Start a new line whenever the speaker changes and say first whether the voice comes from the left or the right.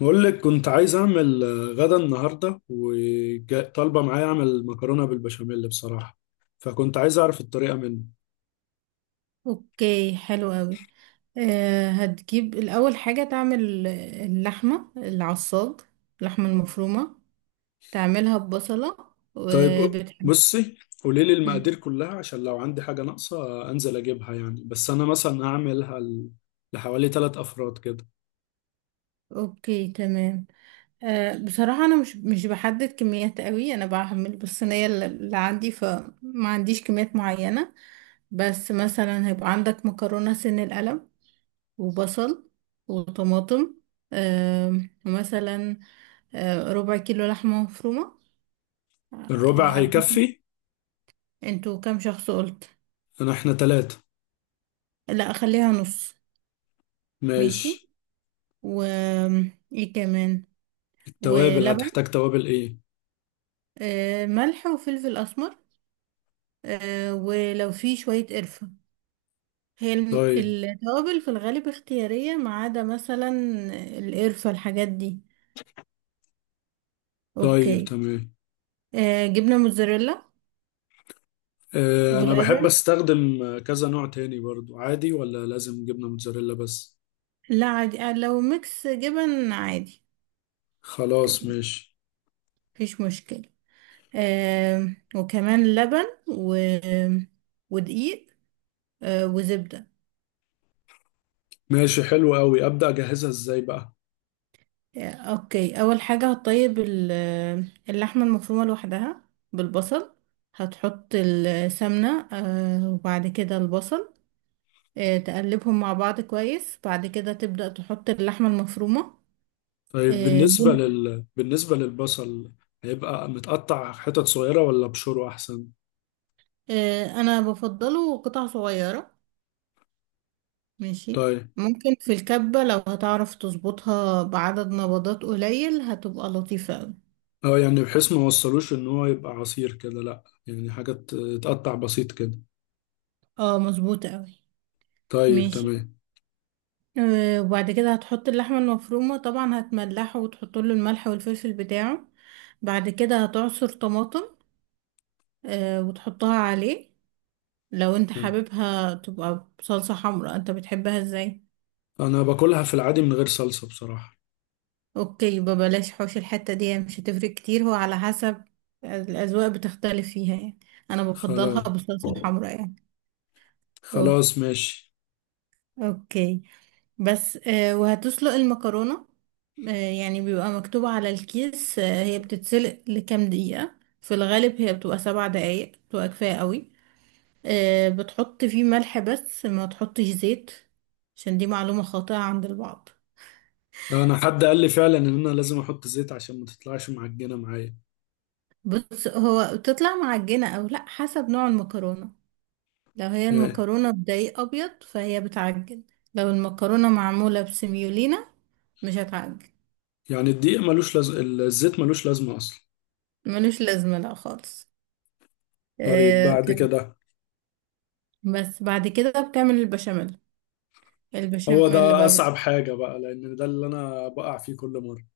left: بقول لك كنت عايز اعمل غدا النهارده، وطالبه معايا اعمل مكرونه بالبشاميل بصراحه. فكنت عايز اعرف الطريقه منه.
right: اوكي، حلو قوي. أه هتجيب الاول حاجة تعمل اللحمة العصاج. اللحمة المفرومة تعملها ببصلة
left: طيب،
right: وبتحب.
left: بصي، قولي لي
right: مم.
left: المقادير كلها عشان لو عندي حاجه ناقصه، انزل اجيبها، يعني بس انا مثلا هعملها لحوالي 3 افراد كده.
right: اوكي تمام. أه بصراحة انا مش بحدد كميات قوي، انا بعمل بالصينية اللي عندي، فما عنديش كميات معينة. بس مثلا هيبقى عندك مكرونة سن القلم وبصل وطماطم، أه، ومثلا ربع كيلو لحمة مفرومة. يعني
left: الربع
right: على حسب،
left: هيكفي.
right: انتوا كام شخص قلت؟
left: انا احنا 3.
right: لا اخليها نص. ماشي،
left: ماشي.
right: و ايه كمان؟
left: التوابل
right: ولبن،
left: هتحتاج توابل ايه؟
right: ملح وفلفل اسمر، ولو في شوية قرفة. هي
left: طيب.
right: التوابل في الغالب اختيارية، ما عدا مثلا القرفة، الحاجات دي.
left: طيب
right: اوكي،
left: تمام.
right: جبنة موتزاريلا
left: انا بحب
right: ولبن.
left: استخدم كذا نوع تاني برضو، عادي ولا لازم جبنه موتزاريلا بس؟
right: لا عادي، لو ميكس جبن عادي.
left: خلاص
right: اوكي،
left: ماشي.
right: مفيش مشكلة. وكمان لبن و ودقيق، وزبدة.
left: ماشي حلو قوي، ابدا اجهزها ازاي بقى؟
right: اوكي، اول حاجة هتطيب اللحمة المفرومة لوحدها بالبصل. هتحط السمنة وبعد كده البصل، تقلبهم مع بعض كويس، بعد كده تبدأ تحط اللحمة المفرومة.
left: طيب،
right: آه، لون-
left: بالنسبه للبصل، هيبقى متقطع حتت صغيره ولا بشوره احسن؟
right: انا بفضله قطع صغيرة. ماشي،
left: طيب.
right: ممكن في الكبة لو هتعرف تظبطها بعدد نبضات قليل هتبقى لطيفة اوي.
left: اه يعني بحيث ما وصلوش ان هو يبقى عصير كده، لا يعني حاجات تقطع بسيط كده.
right: اه مظبوطة اوي.
left: طيب
right: ماشي.
left: تمام.
right: وبعد كده هتحط اللحمة المفرومة، طبعا هتملحه وتحط له الملح والفلفل بتاعه. بعد كده هتعصر طماطم وتحطها عليه. لو انت حاببها تبقى بصلصة حمراء، انت بتحبها ازاي؟
left: انا باكلها في العادي من غير صلصه بصراحه.
right: اوكي، يبقى بلاش، حوش الحتة دي مش هتفرق كتير، هو على حسب، الأذواق بتختلف فيها يعني. انا بفضلها
left: خلاص.
right: بالصلصة الحمراء يعني. أوك-
left: خلاص ماشي.
right: اوكي، بس وهتسلق المكرونة. يعني بيبقى مكتوب على الكيس، هي بتتسلق لكام دقيقة. في الغالب هي بتبقى 7 دقايق بتبقى كفاية قوي. بتحط فيه ملح بس ما تحطش زيت، عشان دي معلومة خاطئة عند البعض.
left: انا حد قال لي فعلا ان انا لازم احط زيت عشان ما تطلعش معجنه معايا.
right: بص، هو بتطلع معجنة او لا حسب نوع المكرونة. لو هي
left: يعني،
right: المكرونة بدقيق ابيض فهي بتعجن، لو المكرونة معمولة بسميولينا مش هتعجن.
left: الدقيق ملوش لازم، الزيت ملوش لازمه اصلا.
right: ملوش لازمة لا خالص.
left: طيب
right: آه،
left: بعد كده.
right: بس بعد كده بتعمل البشاميل.
left: هو
right: البشاميل اللي
left: ده
right: بقى بت...
left: أصعب حاجة بقى، لأن ده اللي أنا بقع فيه كل مرة.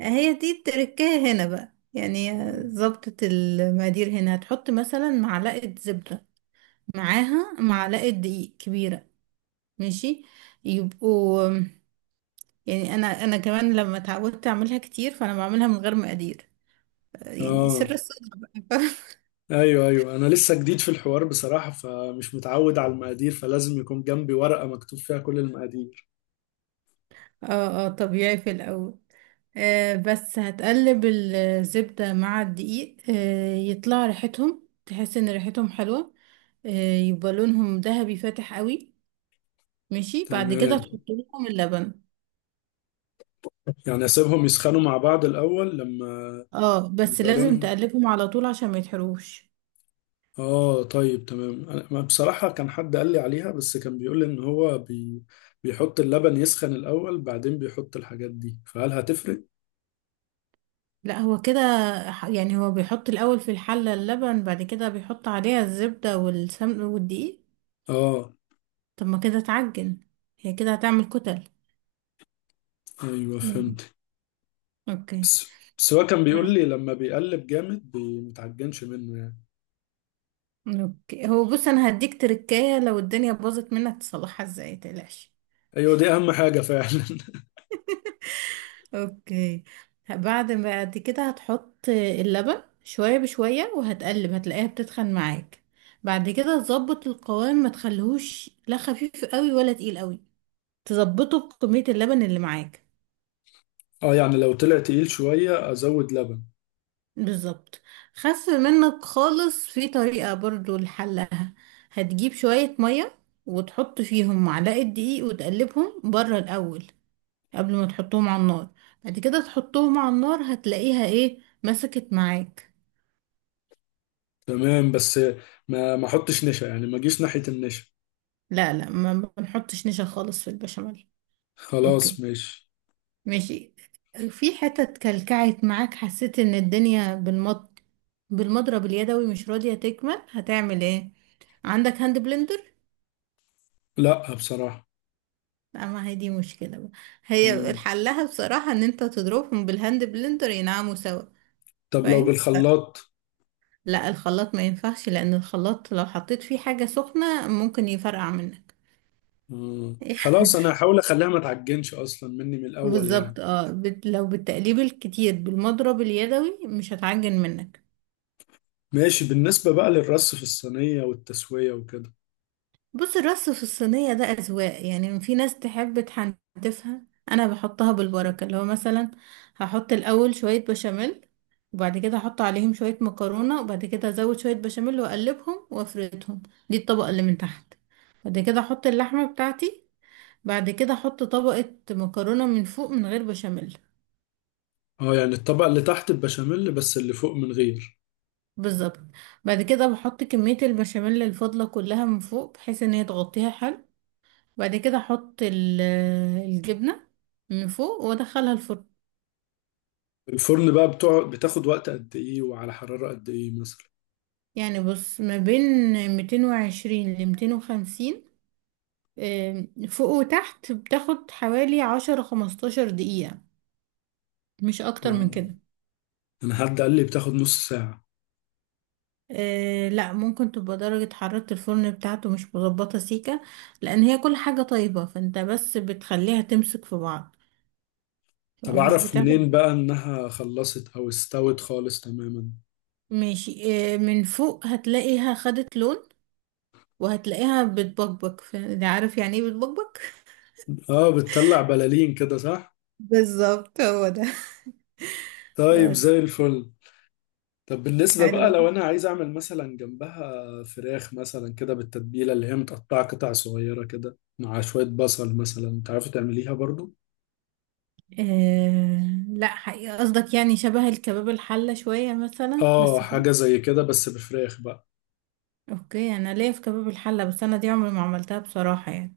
right: هي دي التركاية هنا بقى يعني.
left: مم.
right: ظبطة المقادير هنا هتحط مثلا معلقة زبدة، معاها معلقة دقيق كبيرة. ماشي، يبقوا يعني، انا كمان لما اتعودت اعملها كتير فانا بعملها من غير مقادير، يعني سر
left: آه.
right: الصدر بقى.
left: أيوه أيوه، أنا لسه جديد في الحوار بصراحة، فمش متعود على المقادير، فلازم يكون جنبي ورقة مكتوب فيها كل المقادير.
right: اه اه، طبيعي في الاول. آه، بس هتقلب الزبدة مع الدقيق، آه يطلع ريحتهم، تحس ان ريحتهم حلوة، آه، يبقى لونهم ذهبي فاتح قوي. ماشي، بعد كده
left: تمام.
right: تحط لهم اللبن.
left: يعني أسيبهم يسخنوا مع بعض الأول لما
right: اه بس
left: يبقى
right: لازم
left: لونهم.
right: تقلبهم على طول عشان ما يتحروش.
left: آه طيب تمام، أنا ما بصراحة كان حد قال لي عليها، بس كان بيقول لي إن هو بيحط اللبن يسخن الأول، بعدين بيحط الحاجات دي، فهل هتفرق؟
right: لا هو كده، يعني هو بيحط الاول في الحلة اللبن، بعد كده بيحط عليها الزبدة والسمن والدقيق.
left: آه.
right: طب ما كده اتعجن، هي كده هتعمل كتل
left: أيوه
right: يعني.
left: فهمت.
right: اوكي.
left: بس هو كان بيقول لي لما بيقلب جامد متعجنش منه يعني.
right: اوكي، هو بص انا هديك تركاية لو الدنيا باظت منك تصلحها ازاي، متقلقش.
left: ايوه دي اهم حاجه فعلا
right: اوكي، بعد كده هتحط اللبن شوية بشوية وهتقلب، هتلاقيها بتتخن معاك. بعد كده تظبط القوام، ما تخليهوش لا خفيف قوي ولا تقيل قوي، تظبطه بكمية اللبن اللي معاك.
left: اه يعني لو طلع تقيل شويه ازود لبن.
right: بالظبط. خف منك خالص؟ في طريقة برضو لحلها، هتجيب شوية مية وتحط فيهم معلقة دقيق وتقلبهم بره الأول، قبل ما تحطهم على النار. بعد كده تحطهم على النار هتلاقيها ايه، مسكت معاك.
left: تمام. بس ما احطش نشا، يعني ما اجيش ناحيه النشا.
right: لا لا، ما بنحطش نشا خالص في البشاميل.
left: خلاص
right: اوكي.
left: ماشي.
right: ماشي. في حتت كلكعت معاك، حسيت ان الدنيا بالمط بالمضرب اليدوي مش راضية تكمل، هتعمل ايه؟ عندك هاند بلندر؟
left: لا بصراحه.
right: لا، ما هي دي مشكلة بقى. هي
left: مم.
right: حلها بصراحة ان انت تضربهم بالهاند بلندر، ينعموا سوا.
left: طب لو
right: فاهم؟
left: بالخلاط؟
right: لا الخلاط ما ينفعش، لان الخلاط لو حطيت فيه حاجة سخنة ممكن يفرقع منك.
left: مم. خلاص انا هحاول اخليها ما تعجنش اصلا مني من الاول يعني.
right: بالظبط. لو بالتقليب الكتير بالمضرب اليدوي مش هتعجن منك.
left: ماشي. بالنسبه بقى للرص في الصينيه والتسويه وكده.
right: بص الرص في الصينية ده أذواق، يعني في ناس تحب تحنتفها. أنا بحطها بالبركة، اللي هو مثلا هحط الأول شوية بشاميل، وبعد كده هحط عليهم شوية مكرونة، وبعد كده أزود شوية بشاميل وأقلبهم وأفردهم. دي الطبقة اللي من تحت. بعد كده أحط اللحمة بتاعتي، بعد كده أحط طبقة مكرونة من فوق من غير بشاميل.
left: اه يعني الطبقه اللي تحت البشاميل بس، اللي فوق من غير.
right: بالظبط. بعد كده بحط كمية البشاميل الفاضلة كلها من فوق، بحيث ان هي تغطيها حلو. بعد كده احط الجبنة من فوق وادخلها الفرن.
left: الفرن بقى بتوع بتاخد وقت قد ايه وعلى حرارة قد ايه مثلا؟
right: يعني بص ما بين 220 ل 250، فوق وتحت، بتاخد حوالي 10 15 دقيقة، مش اكتر من
left: آه.
right: كده.
left: انا حد قال لي بتاخد نص ساعة.
right: أه لا، ممكن تبقى درجة حرارة الفرن بتاعته مش مظبطة سيكة، لأن هي كل حاجة طيبة، فانت بس بتخليها تمسك في بعض،
left: طب
right: فمش
left: اعرف
right: بتاخد.
left: منين بقى انها خلصت او استوت خالص تماما؟
right: ماشي. من فوق هتلاقيها خدت لون، وهتلاقيها بتبقبق، ده عارف يعني ايه بتبقبق.
left: اه بتطلع بلالين كده صح؟
right: بالظبط، هو ده.
left: طيب
right: بس.
left: زي الفل. طب بالنسبة بقى،
right: حلوة.
left: لو انا عايز اعمل مثلا جنبها فراخ مثلا كده بالتتبيلة، اللي هي متقطعة قطع صغيرة كده مع شوية بصل مثلا، تعرفي تعمليها برضو؟
right: آه لا حقيقة، قصدك يعني شبه الكباب الحلة شوية مثلا،
left: اه حاجة زي كده بس بفراخ بقى.
right: اوكي، انا ليا في كباب الحلة، بس انا دي عمري ما عملتها بصراحة يعني.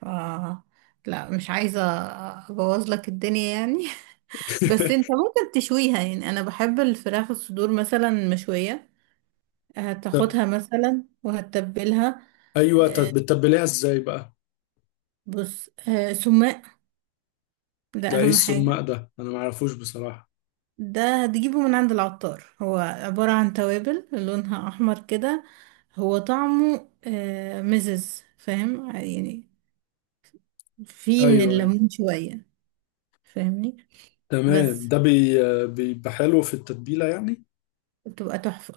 right: ف لا مش عايزة ابوظ لك الدنيا يعني. بس انت ممكن تشويها يعني، انا بحب الفراخ الصدور مثلا مشوية. هتاخدها مثلا وهتتبلها.
left: ايوه، طب
right: آه،
left: بتتبليها ازاي بقى؟
right: بص، سماق، ده
left: ده ايه
right: اهم حاجة.
left: السماق ده، انا ما اعرفوش بصراحة.
right: ده هتجيبه من عند العطار، هو عبارة عن توابل لونها احمر كده. هو طعمه مزز، فاهم يعني، فيه من
left: ايوه ايوه.
right: الليمون شوية. فاهمني؟
left: تمام،
right: بس
left: ده بي بيبقى حلو في التتبيلة يعني.
right: بتبقى تحفة،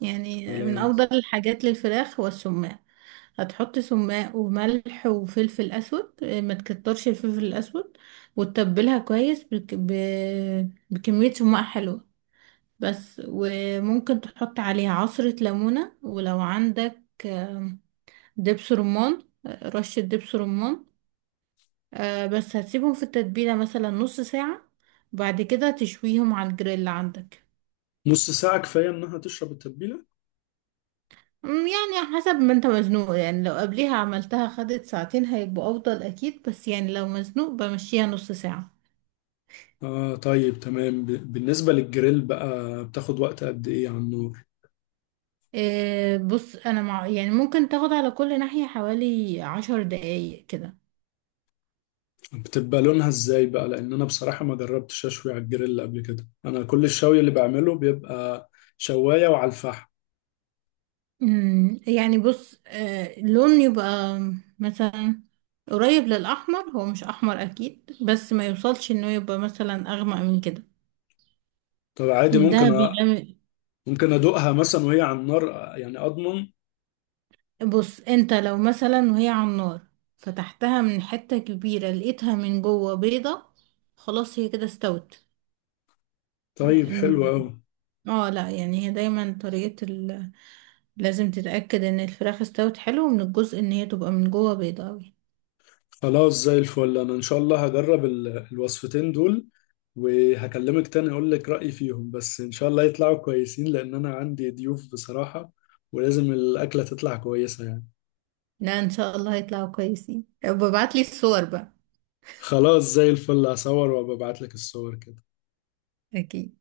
right: يعني من
left: على.
right: افضل الحاجات للفراخ هو السماق. هتحط سماق وملح وفلفل اسود، ما تكترش الفلفل الاسود، وتتبلها كويس بكمية سماق حلوة. بس، وممكن تحط عليها عصرة ليمونة، ولو عندك دبس رمان، رشة دبس رمان. بس هتسيبهم في التتبيلة مثلا نص ساعة، بعد كده تشويهم على الجريل عندك.
left: نص ساعة كفاية انها تشرب التتبيلة؟
right: يعني حسب ما انت مزنوق يعني، لو قبليها عملتها خدت ساعتين هيبقوا افضل اكيد، بس يعني لو مزنوق بمشيها نص ساعة.
left: اه طيب تمام. بالنسبة للجريل بقى، بتاخد وقت قد ايه على النار؟
right: إيه بص، انا مع يعني ممكن تاخد على كل ناحية حوالي 10 دقايق كده.
left: بتبقى لونها ازاي بقى، لان انا بصراحة ما جربتش اشوي على الجريل قبل كده، انا كل الشوي اللي بعمله بيبقى شواية وعلى الفحم.
right: يعني بص، آه، لون يبقى مثلا قريب للاحمر، هو مش احمر اكيد، بس ما يوصلش انه يبقى مثلا اغمق من كده
left: طب عادي
right: يعني، ده
left: ممكن
right: بيغمق.
left: ممكن ادوقها مثلا وهي على النار، يعني اضمن.
right: بص انت لو مثلا وهي على النار فتحتها من حتة كبيرة لقيتها من جوه بيضة، خلاص هي كده استوت.
left: طيب حلو
right: لأن-
left: قوي.
right: اه لا يعني هي دايما طريقة لازم تتأكد ان الفراخ استوت حلو، من الجزء ان هي تبقى من جوه بيضة اوي.
left: خلاص زي الفل، انا ان شاء الله هجرب الوصفتين دول، وهكلمك تاني اقول لك رأيي فيهم، بس ان شاء الله يطلعوا كويسين لان انا عندي ضيوف بصراحة، ولازم الاكلة تطلع كويسة يعني.
right: لا ان شاء الله هيطلعوا كويسين، ببعتلي الصور بقى.
left: خلاص زي الفل، هصور وابعت لك الصور كده.
right: اكيد.